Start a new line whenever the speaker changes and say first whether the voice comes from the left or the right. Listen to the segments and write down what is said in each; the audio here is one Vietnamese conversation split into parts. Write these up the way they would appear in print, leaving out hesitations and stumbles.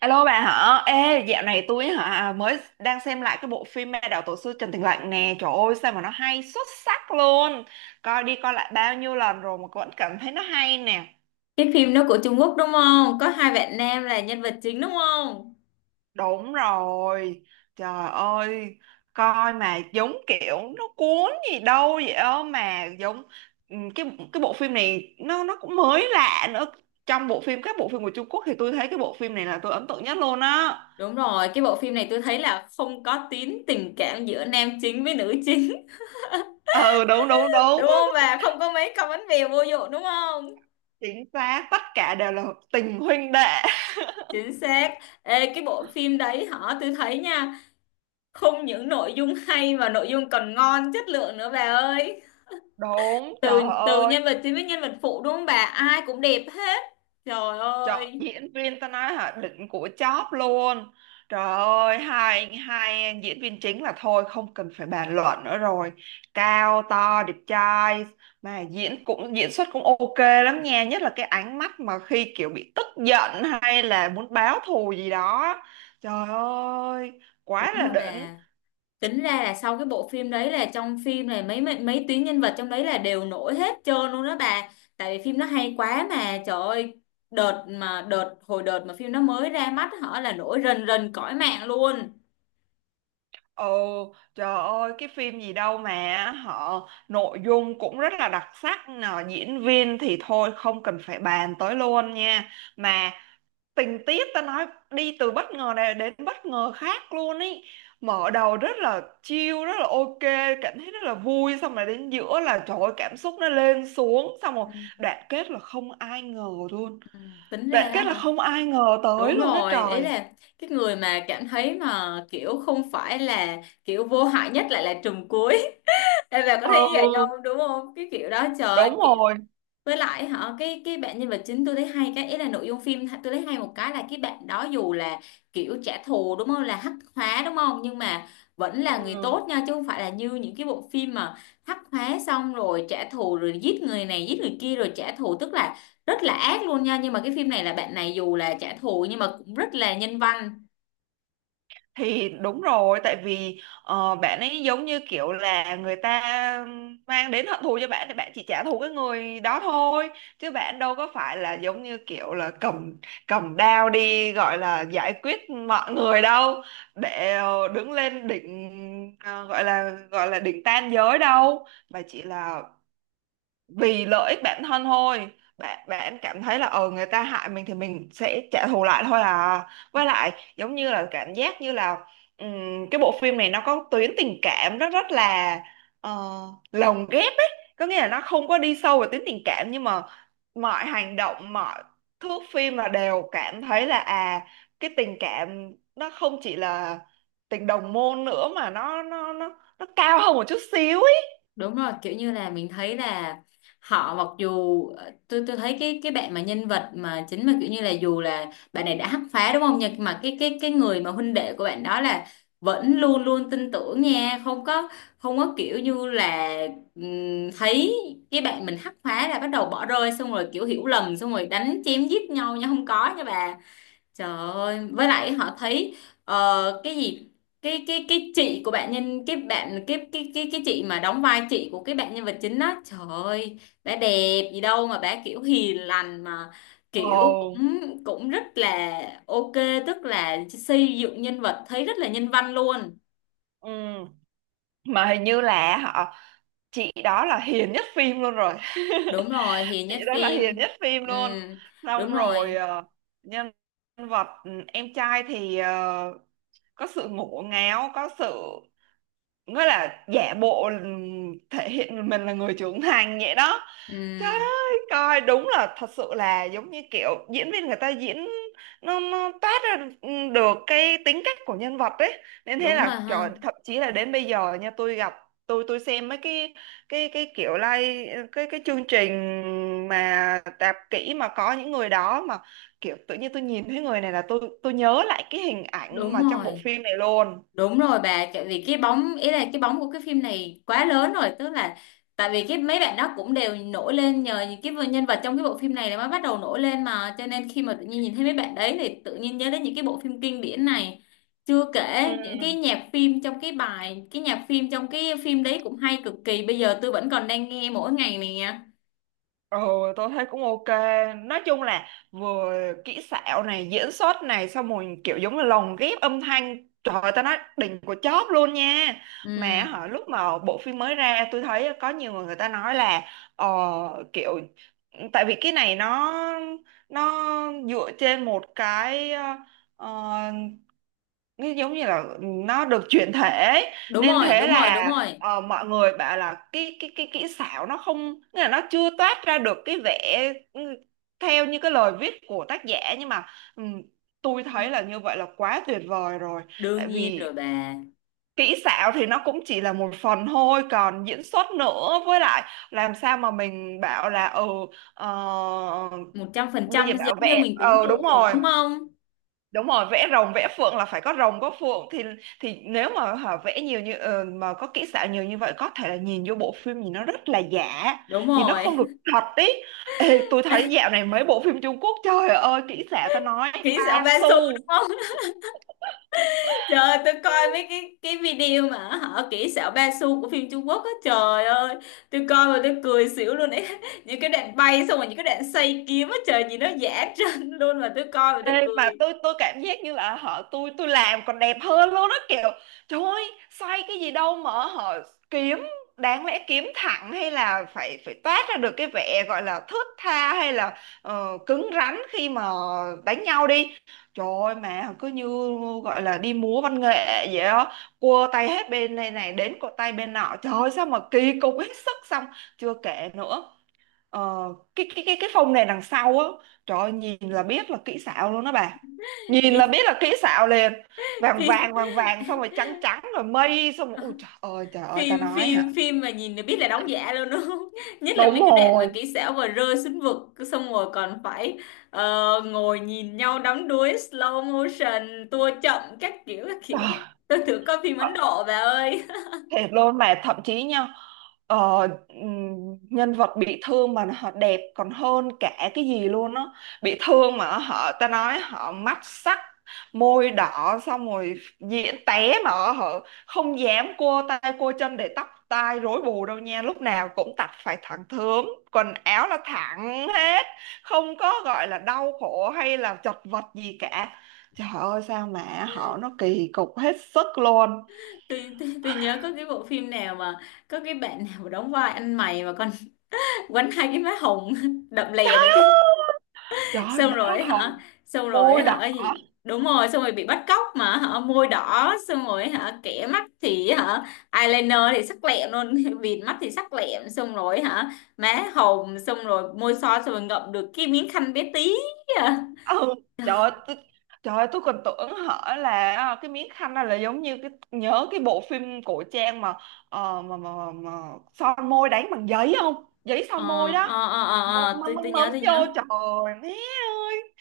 right: Alo bà hả? Ê, dạo này tôi mới đang xem lại cái bộ phim Ma Đạo Tổ Sư Trần Tình Lạnh nè. Trời ơi, sao mà nó hay xuất sắc luôn. Coi đi coi lại bao nhiêu lần rồi mà vẫn cảm thấy nó hay nè.
left: Cái phim nó của Trung Quốc đúng không? Có hai bạn nam là nhân vật chính đúng không?
right: Đúng rồi. Trời ơi, coi mà giống kiểu nó cuốn gì đâu vậy đó, mà giống ừ, cái cái bộ phim này nó cũng mới lạ nữa. Trong bộ phim Các bộ phim của Trung Quốc thì tôi thấy cái bộ phim này là tôi ấn tượng nhất luôn á.
left: Đúng rồi, cái bộ phim này tôi thấy là không có tín tình cảm giữa nam chính với nữ chính.
right: Ừ, đúng, đúng, đúng.
left: Đúng không? Và không có mấy cặp bánh bèo vô dụng đúng không?
right: Chính xác, tất cả đều là tình huynh đệ.
left: Chính xác. Ê, cái bộ phim đấy hả? Tôi thấy nha, không những nội dung hay mà nội dung còn ngon, chất lượng nữa bà ơi.
right: Đúng, trời
left: Từ từ
right: ơi,
left: nhân vật chính với nhân vật phụ đúng không bà? Ai cũng đẹp hết. Trời
right: chọn
left: ơi,
right: diễn viên ta nói đỉnh của chóp luôn. Trời ơi, hai hai diễn viên chính là thôi không cần phải bàn luận nữa rồi. Cao to đẹp trai, mà diễn xuất cũng ok lắm nha, nhất là cái ánh mắt mà khi kiểu bị tức giận hay là muốn báo thù gì đó. Trời ơi,
left: đúng
right: quá là
left: rồi
right: đỉnh.
left: bà. Tính ra là sau cái bộ phim đấy là trong phim này mấy mấy, mấy tuyến nhân vật trong đấy là đều nổi hết trơn luôn đó bà, tại vì phim nó hay quá mà trời ơi, đợt mà đợt hồi đợt mà phim nó mới ra mắt họ là nổi rần rần cõi mạng luôn.
right: Ồ, trời ơi, cái phim gì đâu mà họ nội dung cũng rất là đặc sắc nè, diễn viên thì thôi không cần phải bàn tới luôn nha. Mà tình tiết ta nói đi từ bất ngờ này đến bất ngờ khác luôn ý. Mở đầu rất là chill, rất là ok, cảm thấy rất là vui, xong rồi đến giữa là trời ơi, cảm xúc nó lên xuống, xong rồi
left: Ừ.
right: đoạn kết là không ai ngờ luôn.
left: Ừ, tính ra
right: Đoạn
left: đó
right: kết là
left: hả,
right: không ai ngờ tới
left: đúng
right: luôn á
left: rồi, ý
right: trời.
left: là cái người mà cảm thấy mà kiểu không phải là kiểu vô hại nhất lại là trùm cuối. Em bà có thấy như vậy
right: Ừ,
left: không, đúng không? Cái kiểu đó trời ơi,
right: đúng rồi.
left: với lại họ, cái bạn nhân vật chính tôi thấy hay cái ý là nội dung phim tôi thấy hay một cái là cái bạn đó dù là kiểu trả thù đúng không, là hắc hóa đúng không, nhưng mà vẫn là người tốt nha, chứ không phải là như những cái bộ phim mà hắc hóa xong rồi trả thù rồi giết người này giết người kia rồi trả thù, tức là rất là ác luôn nha, nhưng mà cái phim này là bạn này dù là trả thù nhưng mà cũng rất là nhân văn.
right: Thì đúng rồi, tại vì bạn ấy giống như kiểu là người ta mang đến hận thù cho bạn thì bạn chỉ trả thù cái người đó thôi, chứ bạn đâu có phải là giống như kiểu là cầm cầm đao đi gọi là giải quyết mọi người đâu. Để đứng lên đỉnh, gọi là đỉnh tam giới đâu, mà chỉ là vì lợi ích bản thân thôi. Bạn bạn cảm thấy là người ta hại mình thì mình sẽ trả thù lại thôi à. Với lại giống như là cảm giác như là cái bộ phim này nó có tuyến tình cảm rất rất là uh, lồng ghép ấy. Có nghĩa là nó không có đi sâu vào tuyến tình cảm, nhưng mà mọi hành động, mọi thước phim là đều cảm thấy là cái tình cảm nó không chỉ là tình đồng môn nữa, mà nó cao hơn một chút xíu ấy.
left: Đúng rồi, kiểu như là mình thấy là họ mặc dù tôi thấy cái bạn mà nhân vật mà chính mà kiểu như là dù là bạn này đã hắc phá đúng không, nhưng mà cái người mà huynh đệ của bạn đó là vẫn luôn luôn tin tưởng nha, không có, không có kiểu như là thấy cái bạn mình hắc phá là bắt đầu bỏ rơi xong rồi kiểu hiểu lầm xong rồi đánh chém giết nhau nha, không có nha bà. Trời ơi, với lại họ thấy cái gì, cái chị của bạn nhân cái bạn cái chị mà đóng vai chị của cái bạn nhân vật chính đó, trời ơi bà đẹp gì đâu, mà bà kiểu hiền lành mà
right: Ồ.
left: kiểu cũng cũng rất là ok, tức là xây dựng nhân vật thấy rất là nhân văn luôn.
right: Ừ. Mà hình như là chị đó là hiền nhất phim luôn rồi.
left: Đúng rồi, hiền
right: Chị
left: nhất
right: đó là
left: phim.
right: hiền nhất phim
left: Ừ,
right: luôn. Xong
left: đúng
right: rồi
left: rồi.
right: nhân vật, em trai thì có sự ngổ ngáo, có sự nghĩa là giả bộ, thể hiện mình là người trưởng thành vậy đó.
left: Ừ,
right: Trời ơi, coi đúng là thật sự là giống như kiểu diễn viên người ta diễn, nó toát ra được cái tính cách của nhân vật ấy, nên thế
left: đúng
right: là
left: rồi
right: trời,
left: ha,
right: thậm chí là đến bây giờ nha, tôi xem mấy cái kiểu like cái chương trình mà tạp kỹ, mà có những người đó mà kiểu tự nhiên tôi nhìn thấy người này là tôi nhớ lại cái hình ảnh
left: đúng
right: mà trong bộ
left: rồi.
right: phim này luôn.
left: Đúng rồi bà, tại vì cái bóng, ý là cái bóng của cái phim này quá lớn rồi, tức là tại vì cái mấy bạn đó cũng đều nổi lên nhờ những cái nhân vật trong cái bộ phim này là mới bắt đầu nổi lên, mà cho nên khi mà tự nhiên nhìn thấy mấy bạn đấy thì tự nhiên nhớ đến những cái bộ phim kinh điển này. Chưa
right: Ừ.
left: kể những cái nhạc phim trong cái bài, cái nhạc phim trong cái phim đấy cũng hay cực kỳ, bây giờ tôi vẫn còn đang nghe mỗi ngày nè.
right: Ừ, tôi thấy cũng ok. Nói chung là vừa kỹ xảo này, diễn xuất này, xong rồi kiểu giống là lồng ghép âm thanh. Trời ơi, tao nói đỉnh của chóp luôn nha.
left: Ừ,
right: Mà lúc mà bộ phim mới ra, tôi thấy có nhiều người người ta nói là ờ, kiểu tại vì cái này nó dựa trên một cái, ờ, nó giống như là nó được chuyển thể ấy.
left: đúng
right: Nên
left: rồi,
right: thế
left: đúng rồi,
right: là
left: đúng rồi.
right: mọi người bảo là cái kỹ xảo nó không nghĩa là nó chưa toát ra được cái vẻ, ừ, theo như cái lời viết của tác giả, nhưng mà ừm, tôi thấy là như vậy là quá tuyệt vời rồi. Tại
left: Đương nhiên
right: vì
left: rồi bà.
right: kỹ xảo thì nó cũng chỉ là một phần thôi, còn diễn xuất nữa, với lại làm sao mà mình bảo là ờ,
left: một trăm phần
right: bây giờ
left: trăm giống
right: bảo
left: như
right: vệ,
left: mình tưởng
right: đúng
left: tượng được
right: rồi.
left: đúng không?
right: Đúng rồi, vẽ rồng vẽ phượng là phải có rồng có phượng, thì nếu mà vẽ nhiều như, mà có kỹ xảo nhiều như vậy có thể là nhìn vô bộ phim nhìn nó rất là giả,
left: Đúng
right: nhìn nó
left: rồi.
right: không được thật ý. Ê, tôi thấy dạo này mấy bộ phim Trung Quốc trời ơi kỹ xảo ta nói
left: Kỹ xảo
right: ba
left: ba xu đúng
right: xu.
left: không? Trời ơi, tôi coi mấy cái video mà họ kỹ xảo ba xu của phim Trung Quốc á, trời ơi tôi coi mà tôi cười xỉu luôn ấy. Những cái đoạn bay xong rồi những cái đoạn xoay kiếm á trời, nhìn nó giả trân luôn, mà tôi coi mà tôi
right: Ê,
left: cười
right: mà tôi cảm giác như là tôi làm còn đẹp hơn luôn đó kiểu. Trời ơi xoay cái gì đâu mà họ kiếm, đáng lẽ kiếm thẳng hay là phải phải toát ra được cái vẻ gọi là thướt tha, hay là cứng rắn khi mà đánh nhau đi. Trời ơi mà cứ như gọi là đi múa văn nghệ vậy đó, cua tay hết bên này này đến cột tay bên nọ, trời ơi sao mà kỳ cục hết sức. Xong chưa kể nữa, Ờ, cái phông này đằng sau á, trời ơi, nhìn là biết là kỹ xảo luôn đó bà. Nhìn là
left: nhìn.
right: biết là kỹ xảo liền, vàng
left: phim
right: vàng vàng vàng xong rồi trắng trắng rồi mây, xong rồi ui trời ơi, trời ơi, ta
left: phim
right: nói hả.
left: phim phim mà nhìn là biết là đóng giả luôn đúng không? Nhất là
right: Đúng
left: mấy cái đoạn mà
right: rồi.
left: kỹ xảo mà rơi xuống vực xong rồi còn phải ngồi nhìn nhau đắm đuối, slow motion tua chậm các kiểu các kiểu.
right: Trời.
left: Tôi thử coi phim Ấn Độ bà ơi.
right: Thiệt luôn mà thậm chí nha, ờ, nhân vật bị thương mà họ đẹp còn hơn cả cái gì luôn á. Bị thương mà họ ta nói họ mắt sắc, môi đỏ, xong rồi diễn té mà họ không dám cua tay cua chân để tóc tai rối bù đâu nha, lúc nào cũng tặt phải thẳng thớm, quần áo là thẳng hết, không có gọi là đau khổ hay là chật vật gì cả. Trời ơi sao mà họ nó kỳ cục hết sức luôn.
left: Tôi nhớ có cái bộ phim nào mà có cái bạn nào đóng vai anh mày mà còn quánh hai cái má hồng đậm lè đó chứ.
right: Trời ơi,
left: Xong
right: má
left: rồi hả,
right: hồng,
left: xong
right: môi
left: rồi
right: đỏ.
left: hả gì, đúng rồi, xong rồi bị bắt cóc mà hả, môi đỏ xong rồi hả, kẻ mắt thì hả eyeliner thì sắc lẹm luôn. Bịt mắt thì sắc lẹm xong rồi hả, má hồng xong rồi môi son xong rồi ngậm được cái miếng khăn bé tí. À.
right: Ừ, trời ơi, trời ơi, tôi còn tưởng hở là cái miếng khăn này là giống như nhớ cái bộ phim cổ trang mà, mà son môi đánh bằng giấy không? Giấy
left: ờ
right: son môi đó.
left: ờ
right: Mắm mắm
left: tôi
right: mắm
left: nhớ
right: mấm
left: tôi
right: vô,
left: nhớ.
right: trời ơi, má ơi.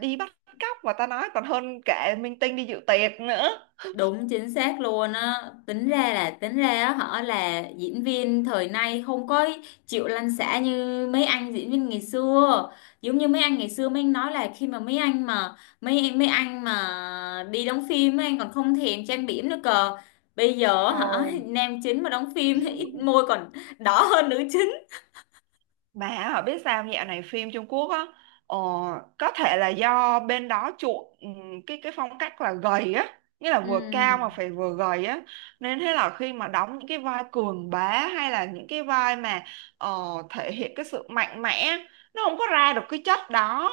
right: Đi bắt cóc mà ta nói còn hơn cả minh tinh đi dự tiệc nữa.
left: Đúng chính xác luôn á. Tính ra là tính ra á họ là diễn viên thời nay không có chịu lăn xả như mấy anh diễn viên ngày xưa. Giống như mấy anh ngày xưa mấy anh nói là khi mà mấy anh mà mấy em mấy anh mà đi đóng phim mấy anh còn không thèm trang điểm nữa cơ. Bây giờ hả
right: Ồ.
left: nam chính mà đóng phim thì ít môi còn đỏ hơn nữ chính.
right: Mà biết sao dạo này phim Trung Quốc á, ờ, có thể là do bên đó chuộng cái phong cách là gầy á, nghĩa là vừa cao mà
left: Ừ.
right: phải vừa gầy á, nên thế là khi mà đóng những cái vai cường bá hay là những cái vai mà ờ, thể hiện cái sự mạnh mẽ nó không có ra được cái chất đó,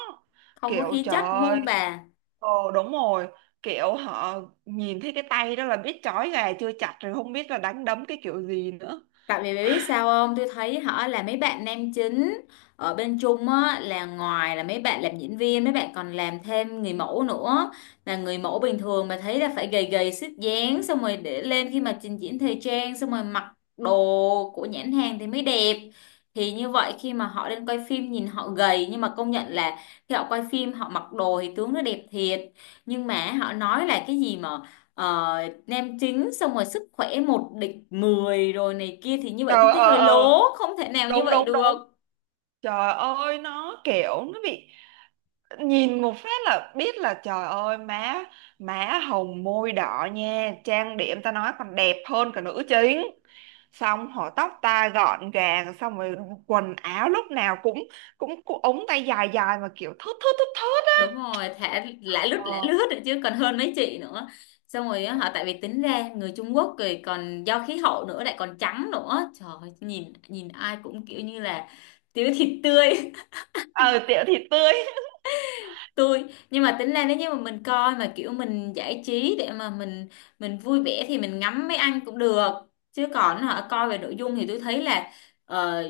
left: Không có
right: kiểu
left: khí
right: trời
left: chất đúng
right: ơi.
left: không bà?
right: Ồ đúng rồi. Kiểu họ nhìn thấy cái tay đó là biết trói gà chưa chặt rồi, không biết là đánh đấm cái kiểu gì nữa.
left: Tại vì biết sao không? Tôi thấy họ là mấy bạn nam chính ở bên Trung á, là ngoài là mấy bạn làm diễn viên, mấy bạn còn làm thêm người mẫu nữa. Là người mẫu bình thường mà thấy là phải gầy gầy xích dáng xong rồi để lên khi mà trình diễn thời trang xong rồi mặc đồ của nhãn hàng thì mới đẹp. Thì như vậy khi mà họ lên quay phim nhìn họ gầy nhưng mà công nhận là khi họ quay phim họ mặc đồ thì tướng nó đẹp thiệt. Nhưng mà họ nói là cái gì mà ờ, nem chính xong rồi sức khỏe một địch 10 rồi này kia, thì như vậy tôi
right: Ờ,
left: thấy
right: ờ,
left: hơi
right: ờ,
left: lố, không thể nào như
right: đúng,
left: vậy
right: đúng,
left: được.
right: đúng. Trời ơi nó kiểu nó bị nhìn một phát là biết là trời ơi má má hồng môi đỏ nha, trang điểm ta nói còn đẹp hơn cả nữ chính. Xong họ tóc ta gọn gàng, xong rồi quần áo lúc nào cũng cũng ống tay dài dài mà kiểu thướt thướt thướt thướt á.
left: Đúng rồi, thả lả
right: ờ
left: lướt rồi, chứ còn hơn mấy chị nữa. Xong rồi á, họ tại vì tính ra người Trung Quốc rồi còn do khí hậu nữa, lại còn trắng nữa, trời ơi, nhìn nhìn ai cũng kiểu như là thiếu thịt tươi.
right: ờ, Tiểu thì tươi.
left: tôi nhưng mà tính ra nếu như mà mình coi mà kiểu mình giải trí để mà mình vui vẻ thì mình ngắm mấy anh cũng được, chứ còn họ coi về nội dung thì tôi thấy là ờ,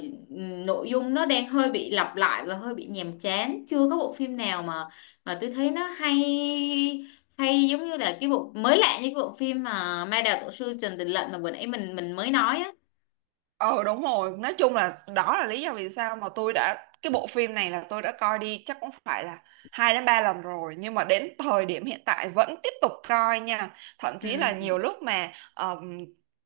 left: nội dung nó đang hơi bị lặp lại và hơi bị nhàm chán, chưa có bộ phim nào mà tôi thấy nó hay, hay giống như là cái bộ mới lạ như cái bộ phim mà Ma Đào Tổ Sư Trần Tình Lệnh mà bữa nãy mình mới nói á.
right: Ờ đúng rồi, nói chung là đó là lý do vì sao mà tôi đã cái bộ phim này là tôi đã coi đi chắc cũng phải là 2 đến 3 lần rồi, nhưng mà đến thời điểm hiện tại vẫn tiếp tục coi nha. Thậm
left: Ừ,
right: chí là nhiều lúc mà ờm,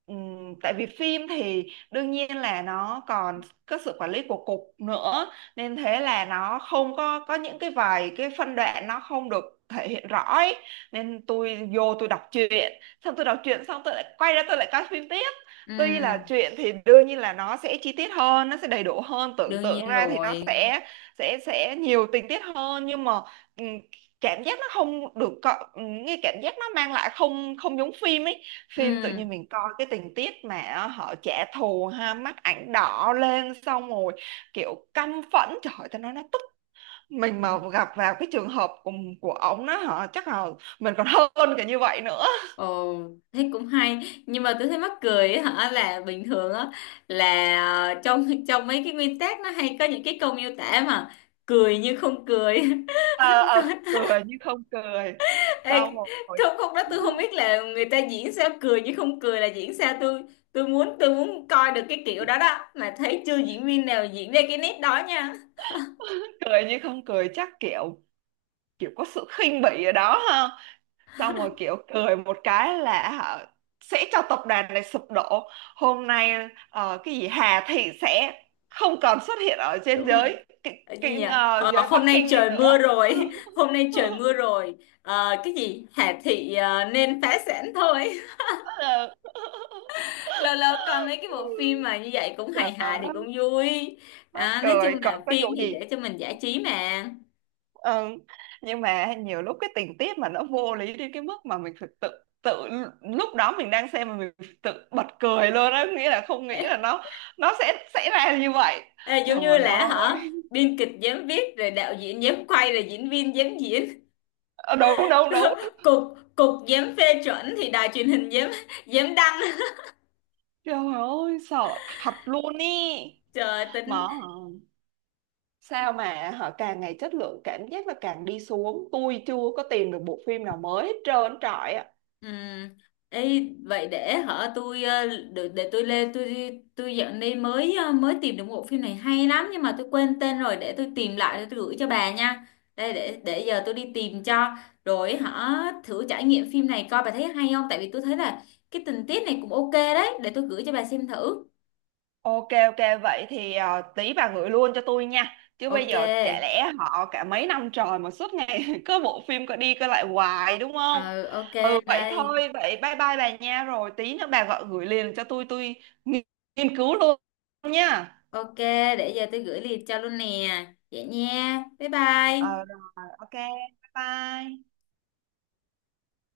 right: ừm, tại vì phim thì đương nhiên là nó còn có sự quản lý của cục nữa, nên thế là nó không có những cái vài cái phân đoạn nó không được thể hiện rõ ấy. Nên tôi đọc truyện, xong tôi đọc truyện xong tôi lại quay ra tôi lại coi phim tiếp. Tuy là
left: ừ,
right: chuyện thì đương nhiên là nó sẽ chi tiết hơn, nó sẽ đầy đủ hơn, tưởng
left: đương
right: tượng
left: nhiên
right: ra thì nó
left: rồi.
right: sẽ nhiều tình tiết hơn, nhưng mà ừm, cảm giác nó không được có, cái cảm giác nó mang lại không không giống phim ấy. Phim tự nhiên mình coi cái tình tiết mà họ trả thù ha, mắt ảnh đỏ lên, xong rồi kiểu căm phẫn, trời ơi, tao nói nó tức. Mình
left: Ừ.
right: mà gặp vào cái trường hợp của ổng đó hả, chắc là mình còn hơn cả như vậy nữa.
left: Ồ, thế cũng hay, nhưng mà tôi thấy mắc cười ấy, hả, là bình thường á, là trong trong mấy cái nguyên tắc nó hay có những cái câu miêu tả mà cười như không cười. Sao-
right: Ờ Cười như không cười,
left: Ê,
right: xong rồi.
left: không không đó, tôi không biết là người ta diễn sao, cười như không cười là diễn sao, tôi muốn coi được cái kiểu đó đó mà thấy chưa diễn viên nào diễn ra cái nét đó nha.
right: Cười nhưng không cười chắc kiểu kiểu có sự khinh bỉ ở đó ha. Xong rồi kiểu cười một cái là sẽ cho tập đoàn này sụp đổ. Hôm nay cái gì Hà Thị sẽ không còn xuất hiện ở trên
left: Đúng rồi.
right: giới,
left: Ờ, gì nhỉ? Ờ,
right: giới Bắc
left: hôm nay
right: Kinh này
left: trời mưa
right: nữa.
left: rồi. Hôm nay trời mưa rồi. Ờ, cái gì Hà Thị nên phá sản thôi.
right: Ờ,
left: Lâu lâu coi mấy cái bộ phim mà như vậy cũng hài
right: trời
left: hài thì cũng
right: ơi,
left: vui.
right: mắc
left: Đó, nói chung
right: cười còn
left: là
right: có
left: phim
right: vụ
left: thì
right: gì.
left: để cho mình giải trí mà.
right: Ừ. Nhưng mà nhiều lúc cái tình tiết mà nó vô lý đến cái mức mà mình thực tự tự lúc đó mình đang xem mà mình tự bật cười luôn á, nghĩa là không nghĩ là
left: Ê,
right: nó sẽ xảy ra như vậy.
left: ê,
right: Trời
left: giống như là hả,
right: ơi.
left: biên kịch dám viết rồi đạo diễn dám quay rồi diễn viên dám diễn,
right: Ờ, đúng, đúng, đúng.
left: cục cục dám phê chuẩn thì đài truyền hình dám, dám đăng.
right: Trời ơi sợ thật luôn ý.
left: Trời
right: Mà
left: tính.
right: sao mà họ càng ngày chất lượng cảm giác là càng đi xuống, tôi chưa có tìm được bộ phim nào mới hết trơn trọi.
left: Ừ. Ê, vậy để hả tôi để tôi lên tôi dạo này mới mới tìm được một phim này hay lắm nhưng mà tôi quên tên rồi, để tôi tìm lại để tôi gửi cho bà nha. Đây, để giờ tôi đi tìm cho. Rồi hả, thử trải nghiệm phim này coi bà thấy hay không, tại vì tôi thấy là cái tình tiết này cũng ok đấy, để tôi gửi cho bà xem thử.
right: Ok ok, vậy thì tí bà gửi luôn cho tôi nha, chứ bây
left: Ok.
right: giờ chả lẽ họ cả mấy năm trời mà suốt ngày cứ bộ phim cứ đi cứ lại hoài đúng không.
left: Ừ, ok.
right: Ừ vậy
left: Đây.
right: thôi, vậy bye bye bà nha, rồi tí nữa bà gọi gửi liền cho tôi nghi- nghiên cứu luôn nha.
left: Ok, để giờ tôi gửi liền cho luôn nè. Vậy nha, bye bye.
right: Ờ rồi ok, bye bye.